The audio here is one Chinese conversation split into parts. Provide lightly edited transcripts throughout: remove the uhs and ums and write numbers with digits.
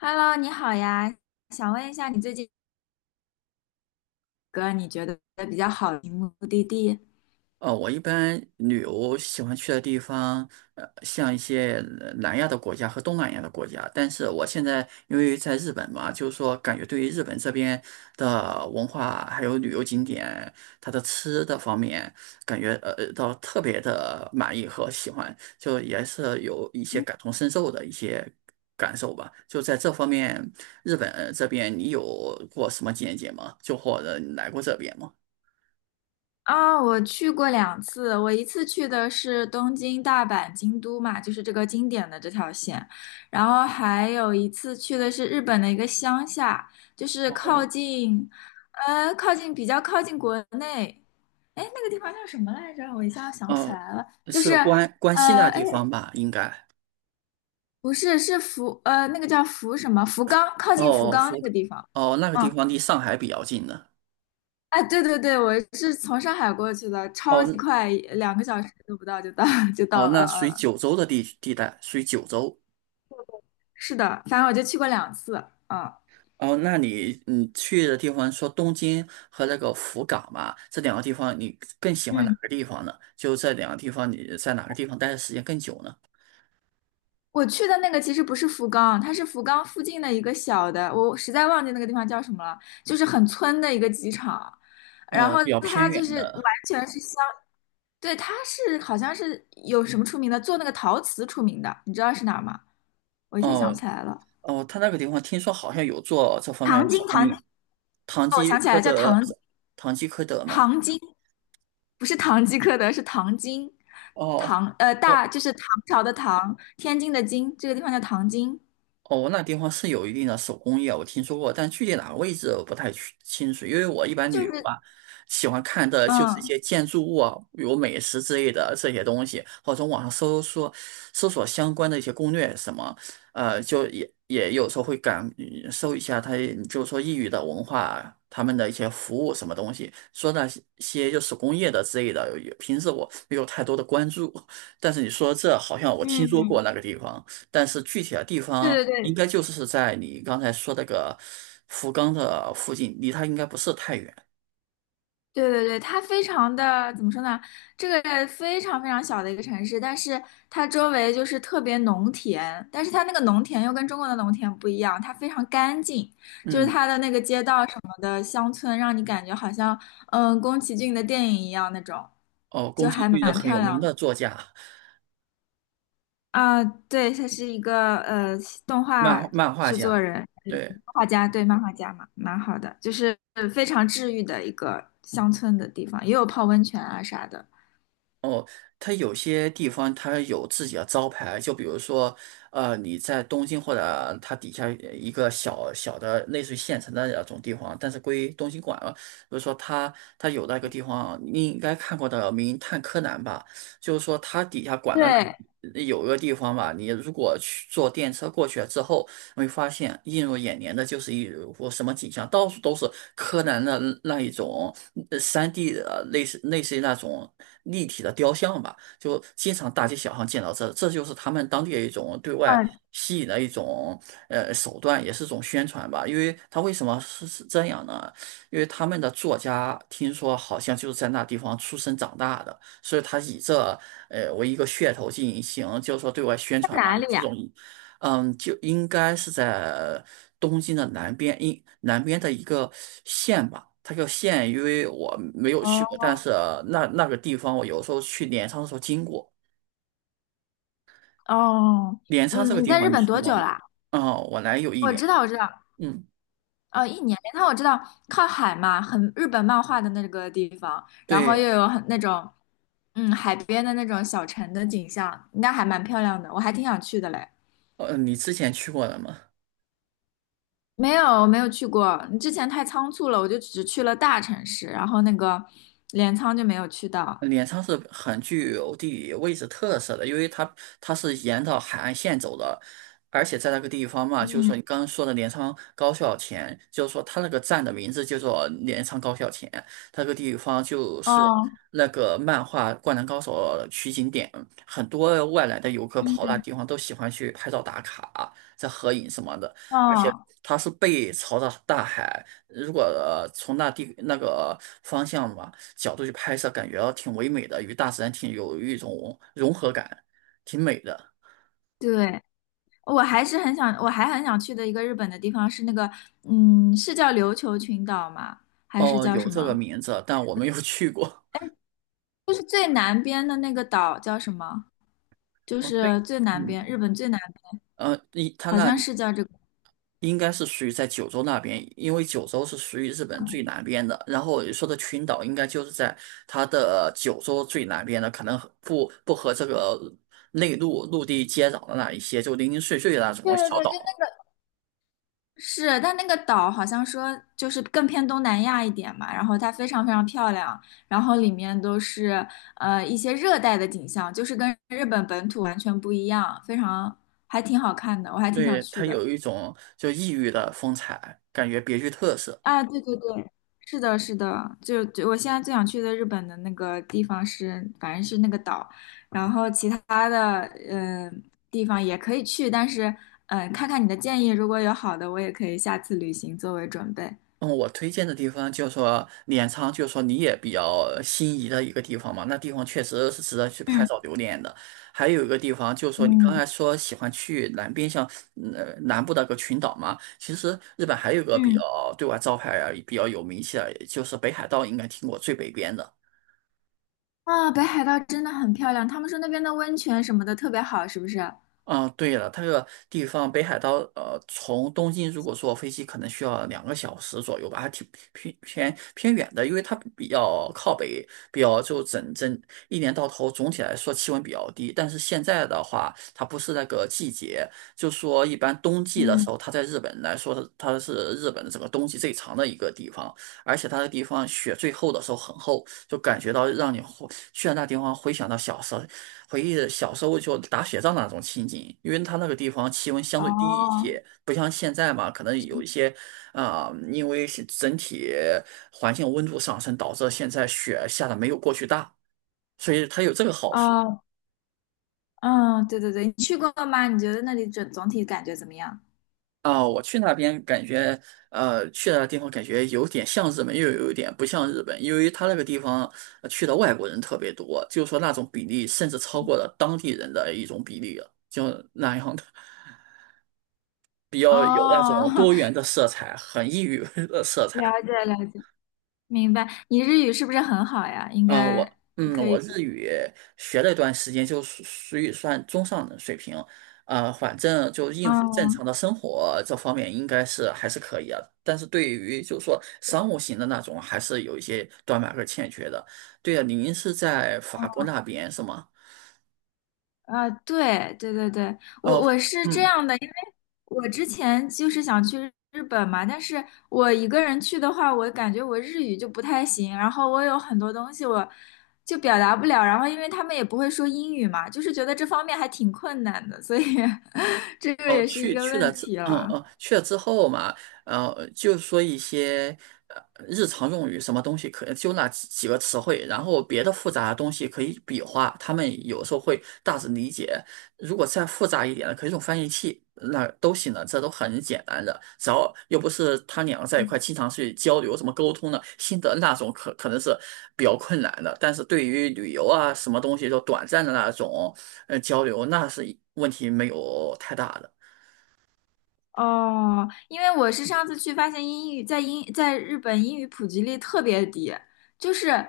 Hello，你好呀，想问一下你最近个你觉得比较好的目的地？我一般旅游喜欢去的地方，像一些南亚的国家和东南亚的国家。但是我现在因为在日本嘛，就是说感觉对于日本这边的文化还有旅游景点，它的吃的方面，感觉到特别的满意和喜欢，就也是有一些嗯感同身受的一些感受吧。就在这方面，日本这边你有过什么见解吗？就或者你来过这边吗？我去过两次，我一次去的是东京、大阪、京都嘛，就是这个经典的这条线，然后还有一次去的是日本的一个乡下，就是靠哦。近，靠近比较靠近国内，哎，那个地方叫什么来着？我一下想不起哦，来了，就是，是关西那哎，地方吧？应该。不是，是那个叫福什么？福冈，靠近福哦，冈那个地方。哦，那个地嗯，方离上海比较近的。哎，对对对，我是从上海过去的，超哦级快，两个小时都不到就到 就哦，到了。那属于嗯，九州的地带，属于九州。是的，反正我就去过两次。嗯哦，那你去的地方说东京和那个福冈嘛，这两个地方你更喜欢哪嗯。个地方呢？就这两个地方，你在哪个地方待的时间更久呢？我去的那个其实不是福冈，它是福冈附近的一个小的，我实在忘记那个地方叫什么了，就是很村的一个机场，然哦，后比较偏它就远是完的。全是相，对，它是好像是有什么出名的，做那个陶瓷出名的，你知道是哪儿吗？我一下想不哦起来了，哦，他那个地方听说好像有做这方面糖的手精，工糖精，艺，唐哦，我吉想起来诃了，叫德，糖唐吉诃德嘛。糖精，不是堂吉诃德，是糖精，哦。哦就是唐朝的唐，天津的津，这个地方叫唐津，哦，那地方是有一定的手工业，我听说过，但具体哪个位置我不太去清楚，因为我一般就旅游是吧，喜欢看的就是一嗯。些建筑物啊，比如美食之类的这些东西，或者从网上搜索相关的一些攻略什么，就也有时候会搜一下它，就是说异域的文化，他们的一些服务什么东西，说那些就手工业的之类的，平时我没有太多的关注，但是你说这好像我听说过嗯。那个地方。但是具体的地方对对应对该就是在你刚才说那个福冈的附近，离它应该不是太远。对对对，它非常的怎么说呢？这个非常小的一个城市，但是它周围就是特别农田，但是它那个农田又跟中国的农田不一样，它非常干净，就是嗯，它的那个街道什么的，乡村让你感觉好像宫崎骏的电影一样那种，哦，宫就崎还骏是蛮很漂有名亮的。的作家、啊，对，他是一个动画漫漫画制作家，人、对，漫画家，对，漫画家嘛，蛮好的，就是非常治愈的一个乡村的地方，也有泡温泉啊啥的。哦，他有些地方他有自己的招牌，就比如说，你在东京或者它底下一个小小的类似于县城的那种地方，但是归东京管了。比如说他有那个地方，你应该看过的《名探柯南》吧？就是说它底下管的对，那有一个地方吧，你如果去坐电车过去之后，你会发现映入眼帘的就是一幅什么景象，到处都是柯南的那一种 3D 的类似于那种立体的雕像吧，就经常大街小巷见到这，这就是他们当地的一种对外嗯，吸引的一种手段，也是一种宣传吧。因为他为什么是这样呢？因为他们的作家听说好像就是在那地方出生长大的，所以他以这为一个噱头进行，就是说对外宣在传嘛，哪以里这呀？种，嗯，就应该是在东京的南边，南边的一个县吧。它叫县，因为我没有去过，但哦是那个地方我有时候去镰仓的时候经过。哦，镰仓这个嗯，你地在方日你本听多久过吗？啦？嗯，我来有一我年。知道，我知道，嗯，一年。但我知道靠海嘛，很日本漫画的那个地方，然后又对，有很那种海边的那种小城的景象，那还蛮漂亮的，我还挺想去的嘞。你之前去过了吗？没有，我没有去过。你之前太仓促了，我就只去了大城市，然后那个镰仓就没有去到。镰仓是很具有地理位置特色的，因为它是沿着海岸线走的，而且在那个地方嘛，就是嗯说你刚刚说的镰仓高校前，就是说它那个站的名字叫做镰仓高校前，它那个地方就是哦，那个漫画《灌篮高手》取景点，很多外来的游客跑那嗯，地方都喜欢去拍照打卡、在合影什么的，而且哦，它是背朝着大海，如果从那个方向嘛，角度去拍摄，感觉挺唯美的，与大自然挺有一种融合感，挺美的。对，我还很想去的一个日本的地方是那个，嗯，是叫琉球群岛吗？还是哦，叫什有这个么？名字，但我没有去过。就是最南边的那个岛叫什么？就哦，是对，最南边，嗯，日本最南，一它好那像是叫这个。应该是属于在九州那边，因为九州是属于日本最南边的。然后你说的群岛，应该就是在它的九州最南边的，可能和不和这个内陆陆地接壤的那一些，就零零碎碎的那对种对小对，就。岛。是，但那个岛好像说就是更偏东南亚一点嘛，然后它非常非常漂亮，然后里面都是一些热带的景象，就是跟日本本土完全不一样，非常还挺好看的，我还挺想对，去它的。有一种就异域的风采，感觉别具特色。啊，对对对，是的，是的，就我现在最想去的日本的那个地方是，反正是那个岛，然后其他的嗯、呃地方也可以去，但是看看你的建议，如果有好的，我也可以下次旅行作为准备。嗯，我推荐的地方就是说镰仓，就是说你也比较心仪的一个地方嘛。那地方确实是值得去拍照嗯留念的。还有一个地方就是说，你刚嗯。才说喜欢去南边，像南部那个群岛嘛。其实日本还有一个比较嗯，对外招牌啊比较有名气的，就是北海道，应该听过最北边的。啊，北海道真的很漂亮，他们说那边的温泉什么的特别好，是不是？嗯，对了，它这个地方北海道，从东京如果坐飞机，可能需要2个小时左右吧，还挺偏远的，因为它比较靠北，比较就整整一年到头，总体来说气温比较低。但是现在的话，它不是那个季节，就说一般冬季的时嗯，候，它在日本来说，它是日本的整个冬季最长的一个地方，而且它的地方雪最厚的时候很厚，就感觉到让你回去了那地方，回想到小时候。回忆小时候就打雪仗那种情景，因为它那个地方气温相哦，对低一些，不像现在嘛，可能有一些啊、因为是整体环境温度上升，导致现在雪下的没有过去大，所以它有这个好处哦，嗯，对对对，你去过吗？你觉得那里整总体感觉怎么样？啊、我去那边感觉，去那个地方感觉有点像日本，又有一点不像日本，因为它那个地方去的外国人特别多，就是说那种比例甚至超过了当地人的一种比例了，就那样的。比较有那种哦，多元的色彩，很异域 的色 了彩。解了解，明白。你日语是不是很好呀？应啊、该我嗯，可我以。日语学了一段时间，就属于算中上的水平。啊。反正就应付正嗯常的生活这方面，应该是还是可以啊。但是对于就是说商务型的那种，还是有一些短板和欠缺的。对啊，您是在法国那边是吗？对对对对，哦，我是这嗯。样的，因为我之前就是想去日本嘛，但是我一个人去的话，我感觉我日语就不太行，然后我有很多东西我就表达不了，然后因为他们也不会说英语嘛，就是觉得这方面还挺困难的，所以 这个哦，也是一个问题了。去了之后嘛，就说一些呃日常用语，什么东西可就那几个词汇，然后别的复杂的东西可以比划，他们有时候会大致理解。如果再复杂一点的，可以用翻译器，那都行的，这都很简单的，只要又不是他两个在一块经常去交流怎么沟通的，新的那种可能是比较困难的，但是对于旅游啊什么东西就短暂的那种交流，那是问题没有太大的。哦，因为我是上次去发现英语在日本英语普及率特别低，就是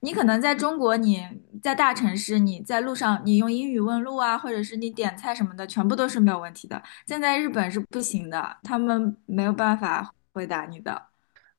你可能在中国你在大城市你在路上你用英语问路啊，或者是你点菜什么的，全部都是没有问题的。现在日本是不行的，他们没有办法回答你的，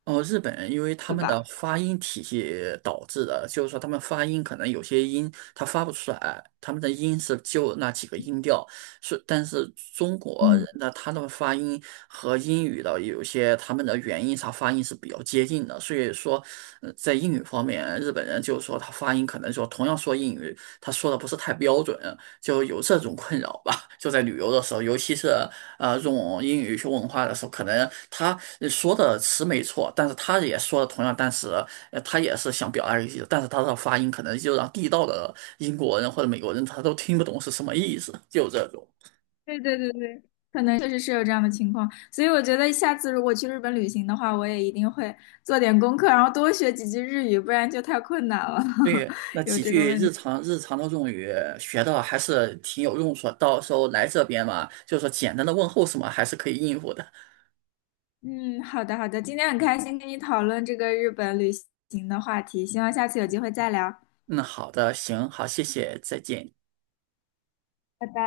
哦，日本人因为他对们的吧？发音体系导致的，就是说他们发音可能有些音他发不出来，他们的音是就那几个音调，是但是中国人嗯。的他的发音和英语的有些他们的元音啥发音是比较接近的，所以说在英语方面，日本人就是说他发音可能说同样说英语，他说的不是太标准，就有这种困扰吧，就在旅游的时候，尤其是。用英语去问话的时候，可能他说的词没错，但是他也说的同样单词，他也是想表达一思，但是他的发音可能就让地道的英国人或者美国人他都听不懂是什么意思，就这种。对对对对，可能确实是有这样的情况，所以我觉得下次如果去日本旅行的话，我也一定会做点功课，然后多学几句日语，不然就太困难了，对，那 有几这个句问日题。常日常的用语学到还是挺有用处的，到时候来这边嘛，就是说简单的问候什么还是可以应付的。嗯，好的好的，今天很开心跟你讨论这个日本旅行的话题，希望下次有机会再聊，嗯，好的，行，好，谢谢，再见。拜拜。